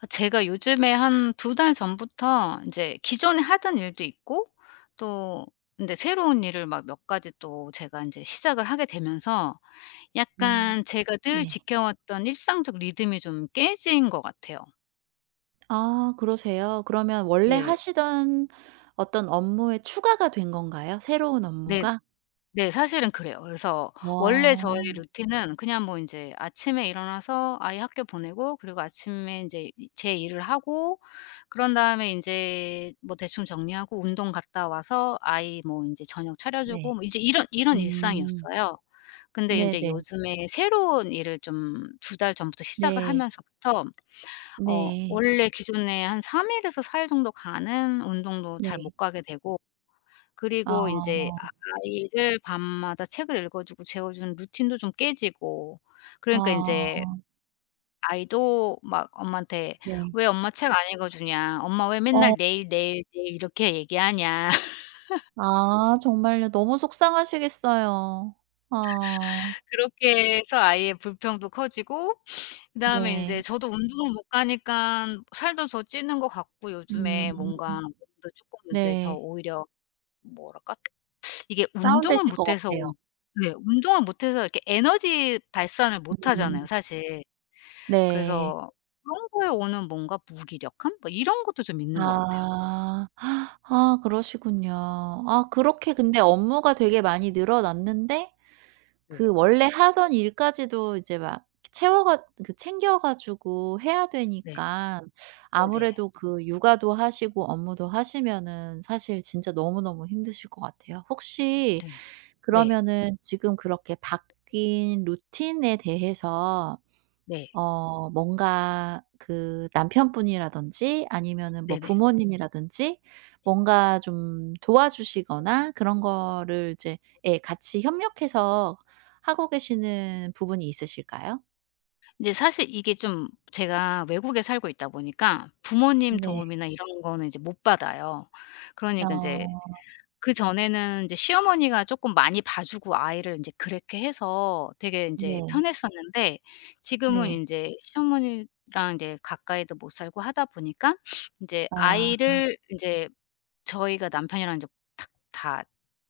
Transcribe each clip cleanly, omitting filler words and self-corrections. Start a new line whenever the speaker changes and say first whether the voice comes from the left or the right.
left: 아, 제가 요즘에 한 두 달 전부터 인제 기존에 하던 일도 있고 또 근데 새로운 일을 막 몇 가지 또 제가 인제 시작을 하게 되면서
right: 음
left: 약간 제가 늘
right: 네.
left: 지켜왔던 일상적 리듬이 좀 깨진 것 같아요.
right: 아 그러세요? 그러면 원래
left: 네.
right: 하시던 어떤 업무에 추가가 된 건가요? 새로운
left: 네.
right: 업무가?
left: 네. 사실은 그래요. 그래서
right: 어
left: 원래 네. 저의 루틴은 그냥 뭐 인제 아침에 일어나서 아이 학교 보내고 그리고 아침에 인제 이 제 일을 하고 그런 다음에 인제 뭐 대충 정리하고 운동 갔다 와서 아이 뭐 인제 저녁 차려 주고
right: 네.
left: 뭐 이제 이런 이런
right: 음.
left: 일상이었어요. 근데 인제
right: 네네.
left: 요즘에 새로운 일을 좀 두 달 전부터 시작을
right: 네.
left: 하면서부터
right: 네.
left: 원래 기존에 한 3일 일에서 4일 정도 가는 운동도 잘
right: 네.
left: 못 가게 되고 그리고 인제
right: 아.
left: 아이를 밤마다 책을 읽어 주고 재워 주는 루틴도 좀 깨지고 그러니까 인제
right: 아
left: 아이도 막 엄마한테
right: 네.
left: "왜 엄마 책 안 읽어 주냐. 엄마 왜 맨날
right: 어
left: 내일, 내일, 내일 이렇게 얘기하냐."
right: 아 정말요. 너무 속상하시겠어요. 아
left: 그렇게 해서 아이의 불평도 커지고 그다음에
right: 네.
left: 인제 저도 운동을 못 가니깐 살도 더 찌는 것 같고 요즘에
right: 음
left: 뭔가 몸도 쪼끔 인제 더
right: 네.
left: 오히려 뭐랄까? 이게 운동을
right: 다운되실 것
left: 못해서
right: 같아요.
left: 온 네 운동을 못해서 이렇게 에너지 발산을 못하잖아요
right: 음
left: 사실.
right: 네.
left: 그래서 그런 거에 오는 뭔가 무기력함? 뭐 이런 것도 좀 있는 것 같아요.
right: 아. 아 그러시군요. 아 그렇게 근데 업무가 되게 많이 늘어났는데
left: 네.
right: 그 원래 하던 일까지도 이제 막 채워 가 그 챙겨 가지고 해야
left: 네.
right: 되니까
left: 네네.
right: 아무래도 그 육아도 하시고 업무도 하시면은 사실 진짜 너무너무 힘드실 것 같아요. 혹시
left: 네. 네.
right: 그러면은 지금 그렇게 바뀐 루틴에 대해서
left: 네.
right: 뭔가 그 남편분이라든지 아니면은 뭐
left: 네네.
right: 부모님이라든지 뭔가 좀 도와주시거나 그런 거를 이제 예 같이 협력해서 하고 계시는 부분이 있으실까요?
left: 근데 사실 이게 좀 제가 외국에 살고 있다 보니까 부모님
right: 네.
left: 도움이나 이런 거는 이제 못 받아요. 그러니까 인제
right: 어
left: 그전에는 이제 시어머니가 조금 많이 봐 주고 아이를 인제 그렇게 해서 되게 인제
right: 네.
left: 편했었는데 지금은
right: 네.
left: 인제 시어머니랑 이제 가까이도 못 살고 하다 보니까 인제
right: 아
left: 아이를 인제 저희가 남편이랑 이제 탁 다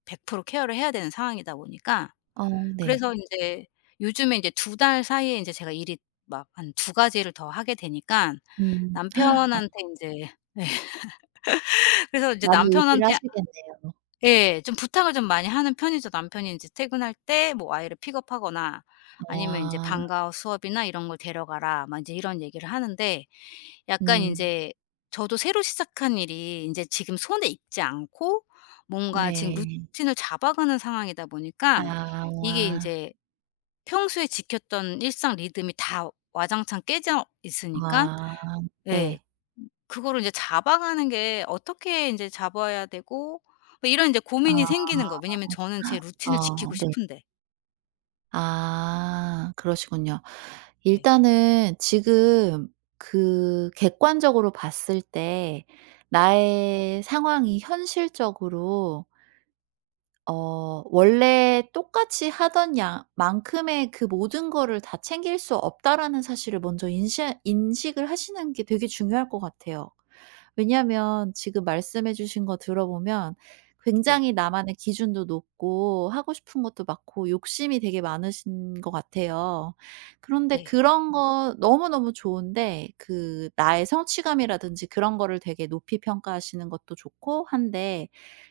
left: 100% 케어를 해야 되는 상황이다 보니까
right: 어 네.
left: 그래서 인제 요즘에 인제 두 달 사이에 인제 제가 일이 막 한 두 가지를 더 하게 되니까
right: 음. 아
left: 남편한테 인제 네. 그래서 이제
right: 많이 의지를
left: 남편한테
right: 하시겠네요.
left: 예. 좀 부탁을 좀 많이 하는 편이죠. 남편이 인제 퇴근할 때 뭐 아이를 픽업하거나
right: 아
left: 아니면 인제 "방과후 수업이나 이런 걸 데려가라." 막 인제 이런 얘기를 하는데 약간
right: 음
left: 인제 저도 새로 시작한 일이 인제 지금 손에 익지 않고 뭔가 지금
right: 네.
left: 루틴을 잡아가는 상황이다 보니까
right: 아.
left: 이게 인제 평소에 지켰던 일상 리듬이 다 와장창 깨져 있으니까
right: 아
left: 예.
right: 네.
left: 그거를 이제 잡아가는 게 어떻게 인제 잡아야 되고 뭐 이런 인제 고민이 생기는 거예요.
right: 아
left: 왜냐면 저는 제 루틴을
right: 어
left: 지키고
right: 네.
left: 싶은데.
right: 아 그러시군요.
left: 네.
right: 일단은 지금 그 객관적으로 봤을 때
left: 네.
right: 나의 상황이 현실적으로 원래 똑같이 하던 양 만큼의 그 모든 거를 다 챙길 수 없다라는 사실을 먼저 인시 인식을 하시는 게 되게 중요할 것 같아요. 왜냐하면 지금 말씀해 주신 거 들어보면
left: 네.
right: 굉장히 나만의 기준도 높고 하고 싶은 것도 많고 욕심이 되게 많으신 것 같아요. 그런데
left: 네.
right: 그런 거 너무너무 좋은데 그 나의 성취감이라든지 그런 거를 되게 높이 평가하시는 것도 좋고 한데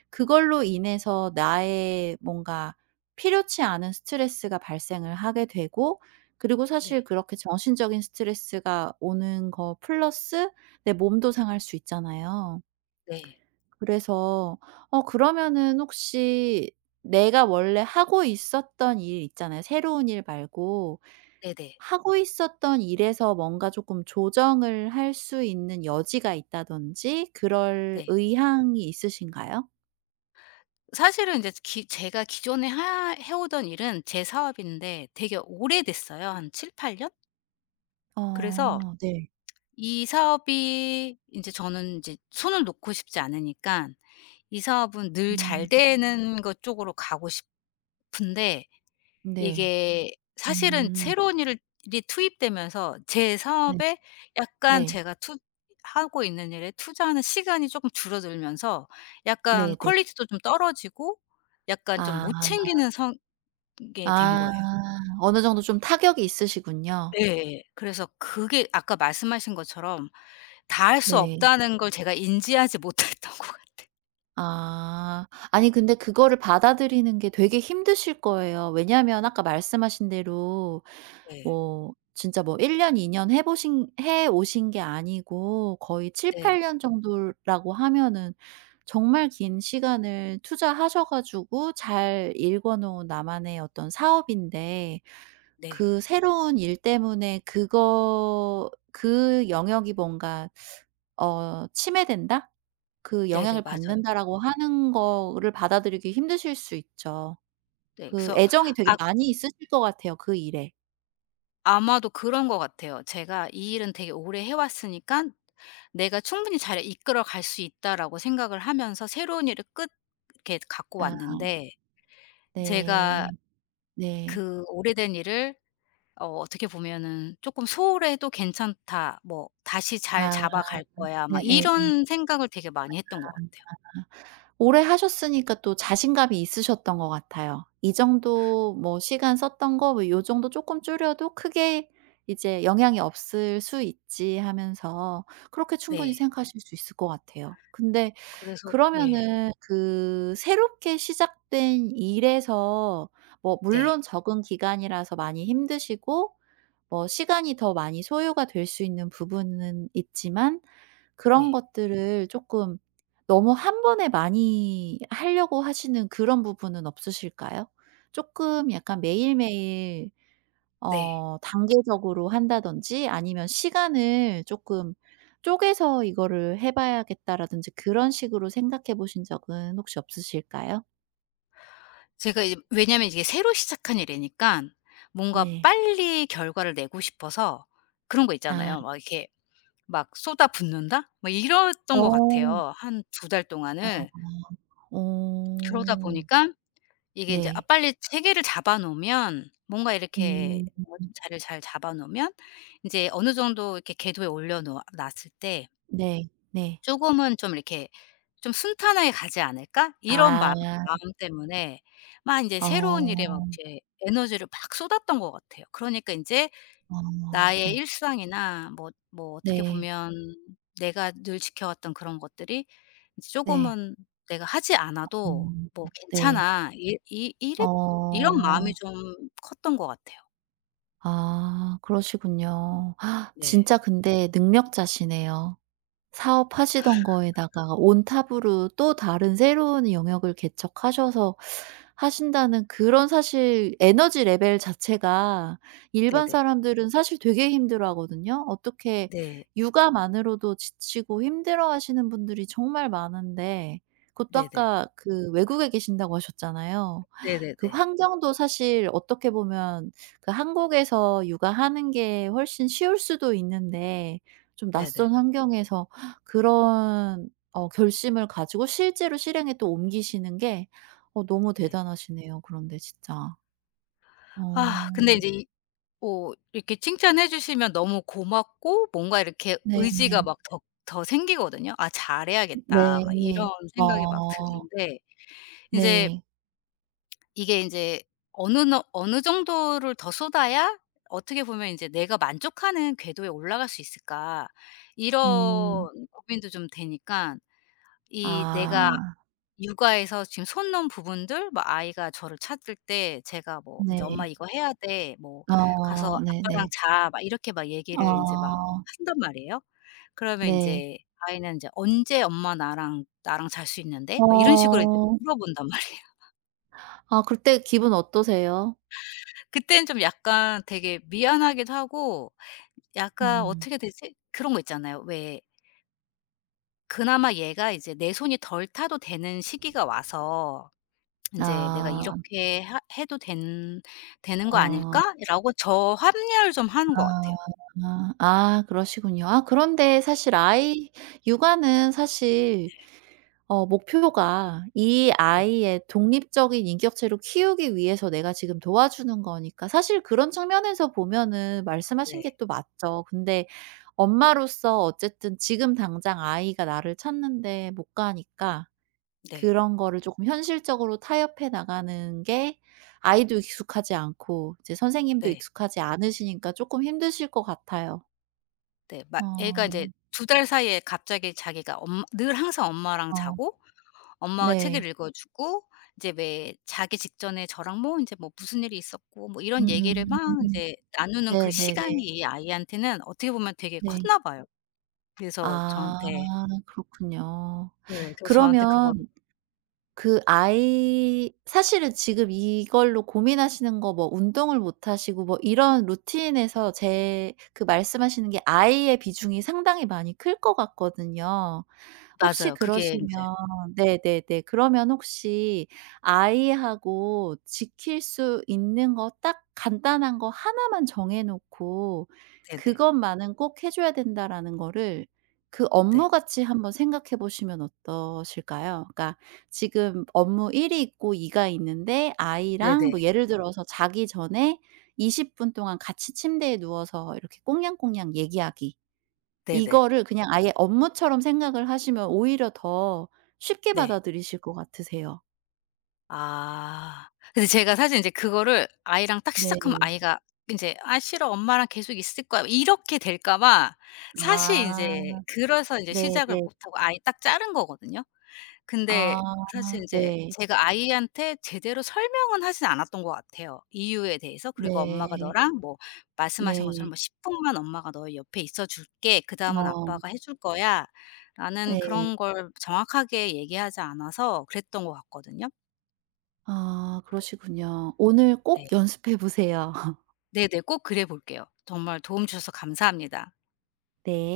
right: 그걸로 인해서 나의 뭔가 필요치 않은 스트레스가 발생을 하게 되고, 그리고 사실
left: 네.
right: 그렇게 정신적인 스트레스가 오는 거 플러스 내 몸도 상할 수 있잖아요.
left: 네.
right: 그래서 그러면은 혹시 내가 원래 하고 있었던 일 있잖아요, 새로운 일 말고.
left: 네네.
right: 하고 있었던 일에서 뭔가 조금 조정을 할 수 있는 여지가 있다든지 그럴
left: 네.
right: 의향이 있으신가요?
left: 사실은 인제 기 제가 기존에 하 해 오던 일은 제 사업인데 되게 오래됐어요. 한 7-8 년? 그래서
right: 어 네.
left: 이 사업이 인제 저는 인제 손을 놓고 싶지 않으니까 이 사업은 늘
right: 음
left: 잘 되는 것 쪽으로 가고 싶은데
right: 네.
left: 이게 사실은
right: 음
left: 새로운 일을 일이 투입되면서 제
right: 네.
left: 사업에 약간
right: 네.
left: 제가 투 하고 있는 일에 투자하는 시간이 쪼끔 줄어들면서 약간
right: 네네.
left: 퀄리티도 좀 떨어지고 약간 좀
right: 아.
left: 못 챙기는 성 게 된
right: 아
left: 거예요.
right: 어느 정도 좀 타격이 있으시군요.
left: 예. 그래서 그게 아까 말씀하신 것처럼 다 할 수
right: 네.
left: 없다는 걸 제가 인지하지 못했던 것 같아요.
right: 아. 아니 근데 그거를 받아들이는 게 되게 힘드실 거예요. 왜냐하면 아까 말씀하신 대로
left: 네.
right: 뭐 진짜 뭐 1 년 2 년 해 오신 게 아니고 거의
left: 네.
right: 7-8년 정도라고 하면은 정말 긴 시간을 투자하셔 가지고 잘 일궈 놓은 나만의 어떤 사업인데
left: 네.
right: 그 새로운 일 때문에 그거 그 영역이 뭔가 침해된다? 그
left: 네네.
right: 영향을
left: 맞아요.
right: 받는다라고 하는 거를 받아들이기 힘드실 수 있죠.
left: 네.
right: 그
left: 그래서
right: 애정이 되게
left: 아
right: 많이 있으실 것 같아요, 그 일에.
left: 아마도 그런 것 같아요. 제가 '이 일은 되게 오래 해왔으니까 내가 충분히 잘 이끌어 갈 수 있다.'라고 생각을 하면서 새로운 일을 끝 이렇게 갖고
right: 아
left: 왔는데 제가
right: 네. 네.
left: 그 오래된 일을 어떻게 보면은 조금 소홀해도 괜찮다. 뭐 다시 잘
right: 아.
left: 잡아갈 거야.' 막
right: 예예.
left: 이런 생각을 되게 많이 했던 것 같아요.
right: 오래 하셨으니까 또 자신감이 있으셨던 것 같아요. 이 정도 뭐 시간 썼던 거 뭐 요 정도 쪼끔 줄여도 크게 이제 '영향이 없을 수 있지.' 하면서 그렇게 충분히
left: 네.
right: 생각하실 수 있을 것 같아요. 근데
left: 그래서 네.
right: 그러면은 그 새롭게 시작된 일에서 뭐
left: 네.
right: 물론 적은 기간이라서 많이 힘드시고 뭐 시간이 더 많이 소요가 될 수 있는 부분은 있지만 그런
left: 네.
right: 것들을 조금 너무 한 번에 많이 하려고 하시는 그런 부분은 없으실까요? 조금 약간 매일매일
left: 네.
right: 단계적으로 한다든지 아니면 시간을 조금 쪼개서 '이거를 해 봐야겠다.'라든지 그런 식으로 생각해 보신 적은 혹시 없으실까요?
left: 제가 이제 왜냐면 이게 새로 시작한 일이니까 뭔가
right: 네.
left: 빨리 결과를 내고 싶어서 그런 거
right: 아.
left: 있잖아요. 막 이렇게 막 쏟아붓는다? 막 이랬던 것
right: 어.
left: 같아요, 한 두 달
right: 아.
left: 동안을. 그러다
right: 어.
left: 보니까 이게 인제 아
right: 네.
left: 빨리 체계를 잡아 놓으면 뭔가 이렇게
right: 음.
left: 뭔가 좀 자리를 잘 잡아 놓으면 인제 어느 정도 이렇게 궤도에 올려 놓아 놨을 때
right: 네. 네.
left: 조금은 좀 이렇게 좀 '순탄하게 가지 않을까?' 이런 마
right: 아.
left: 마음 때문에 막 이제
right: 어.
left: 새로운 일에 막 이제 에너지를 막 쏟았던 것 같아요. 그러니까 이제
right: 어
left: 나의
right: 네.
left: 일상이나 뭐 뭐 어떻게
right: 네.
left: 보면 내가 늘 지켜왔던 그런 것들이 이제 금
right: 네.
left: 은 '내가 하지 않아도
right: 음
left: 뭐
right: 네.
left: 괜찮아.' 이 이이 이런 마음이
right: 어.
left: 좀 컸던 것 같아요.
right: 아 그러시군요.
left: 네.
right: 진짜 근데 능력자시네요. 사업하시던 거에다가 온탑으로 또 다른 새로운 영역을 개척하셔서 하신다는 그런 사실 에너지 레벨 자체가 일반
left: 네네.
right: 사람들은 사실 되게 힘들어하거든요. 어떻게
left: 네.
right: 육아만으로도 지치고 힘들어하시는 분들이 정말 많은데, 그것도
left: 네네.
right: 아까 그 외국에 계신다고 하셨잖아요. 그
left: 네네네.
right: 환경도 사실 어떻게 보면 그 한국에서 육아하는 게 훨씬 쉬울 수도 있는데 좀
left: 네네.
right: 낯선 환경에서 그런 결심을 가지고 실제로 실행에 또 옮기시는 게 너무
left: 네.
right: 대단하시네요 그런데 진짜. 어.
left: 아 근데 이제 뭐 이렇게 칭찬해 주시면 너무 고맙고 뭔가 이렇게
right: 네.
left: 의지가
right: 네.
left: 막 더 더 생기거든요. '아 잘해야겠다.' 막 이런 생각이 막
right: 어.
left: 드는데 인제
right: 네.
left: 이게 인제 어느 정도를 더 쏟아야 어떻게 보면 인제 '내가 만족하는 궤도에 올라갈 수 있을까?'
right: 음.
left: 이런 고민도 좀 되니깐 이 내가
right: 아.
left: 육아에서 지금 손 놓은 부분들 뭐 아이가 저를 찾을 때 제가 뭐 인제 "엄마
right: 네.
left: 이거 해야 돼." 뭐 "가서
right: 어
left: 아빠랑
right: 네네.
left: 자." 막 이렇게 막 얘기를 인제 막
right: 어.
left: 한단 말이에요. 그러면
right: 네.
left: 인제 아이는 인제 "언제 엄마 나랑 잘 수 있는데?" 막 이런 식으로 이제
right: 어.
left: 물어본단 말이에요.
right: 아 그때 기분 어떠세요?
left: 그때는 좀 약간 되게 미안하기도 하고 약간
right: 음.
left: 어떻게 되지? 그런 거 있잖아요. 왜 그나마 얘가 이제 내 손이 덜 타도 되는 시기가 와서 인제 '내가
right: 아.
left: 이렇게 하 해도 된 되는 거
right: 아.
left: 아닐까?'라고 저합리화를 좀 하는 것
right: 아.
left: 같아요.
right: 아 아, 그러시군요. 아 그런데 사실 아이 육아는 사실 목표가 이
left: 네.
right: 아이의 독립적인 인격체로 키우기 위해서 내가 지금 도와주는 거니까 사실 그런 측면에서 보면은 말씀하신 게
left: 네.
right: 또 맞죠. 근데 엄마로서 어쨌든 지금 당장 아이가 나를 찾는 데 못 가니까
left: 네.
right: 그런 거를 조금 현실적으로 타협해 나가는 게 아이도 익숙하지 않고 이제 선생님도
left: 네.
right: 익숙하지 않으시니까 쪼끔 힘드실 것 같아요.
left: 네. 막 애가
right: 어.
left: 인제 두 달 사이에 갑자기 자기가 엄 늘 항상 엄마랑
right: 어.
left: 자고 엄마가 책을
right: 네.
left: 읽어 주고 이제 왜 자기 직전에 저랑 뭐 인제 뭐 무슨 일이 있었고 뭐 이런 얘기를 막
right: 음.
left: 인제 나누는 그 시간이
right: 네네네.
left: 이 아이한테는 어떻게 보면 되게
right: 네.
left: 컸나 봐요. 그래서 저한테
right: 아 그렇군요.
left: 네. 그래서 저한테 그거를
right: 그러면 그 아이 사실은 지금 이걸로 고민하시는 거 뭐 운동을 못 하시고 뭐 이런 루틴에서 제 그 말씀하시는 게 아이의 비중이 상당히 많이 클 것 같거든요. 혹시
left: 맞아요. 그게
right: 그러시면
left: 인제
right: 네네네. 그러면 혹시 아이하고 지킬 수 있는 거 딱 간단한 거 하나만 정해 놓고
left: 네네.
right: '그것만은 꼭 해 줘야 된다.'라는 거를 그
left: 네.
right: 업무같이 한번 생각해 보시면 어떠실까요? 그러니까 지금 업무 1이 있고 2가 있는데 아이랑 뭐
left: 네네.
right: 예를 들어서 자기 전에 20분 동안 같이 침대에 누워서 이렇게 꽁냥꽁냥 얘기하기.
left: 네네.
right: 이거를 그냥 아예 업무처럼 생각을 하시면 오히려 더 쉽게
left: 네.
right: 받아들이실 것 같으세요.
left: 아. 근데 제가 사실 인제 그거를 아이랑 딱 시작하면
right: 네.
left: 아이가 인제 '아 싫어. 엄마랑 계속 있을 거야.' 이렇게 될까 봐 사실
right: 아.
left: 인제 그래서 인제 시작을
right: 네네.
left: 못 하고 아예 딱 자른 거거든요. 근데
right: 아.
left: 사실 인제
right: 네.
left: 제가 아이한테 제대로 설명은 하진 않았던 것 같아요, 이유에 대해서. 그리고 "엄마가
right: 네.
left: 너랑 뭐 말씀하신 것처럼
right: 네.
left: 뭐 10분 분만 엄마가 너의 옆에 있어 줄게. 그다음은
right: 어.
left: 아빠가 해줄 거야."라는
right: 네.
left: 그런 걸 정확하게 얘기하지 않아서 그랬던 것 같거든요.
right: 아 그러시군요. 오늘
left: 네.
right: 꼭 연습해 보세요.
left: 네네. 꼭 그래 볼게요. 정말 도움 주셔서 감사합니다.
right: 네.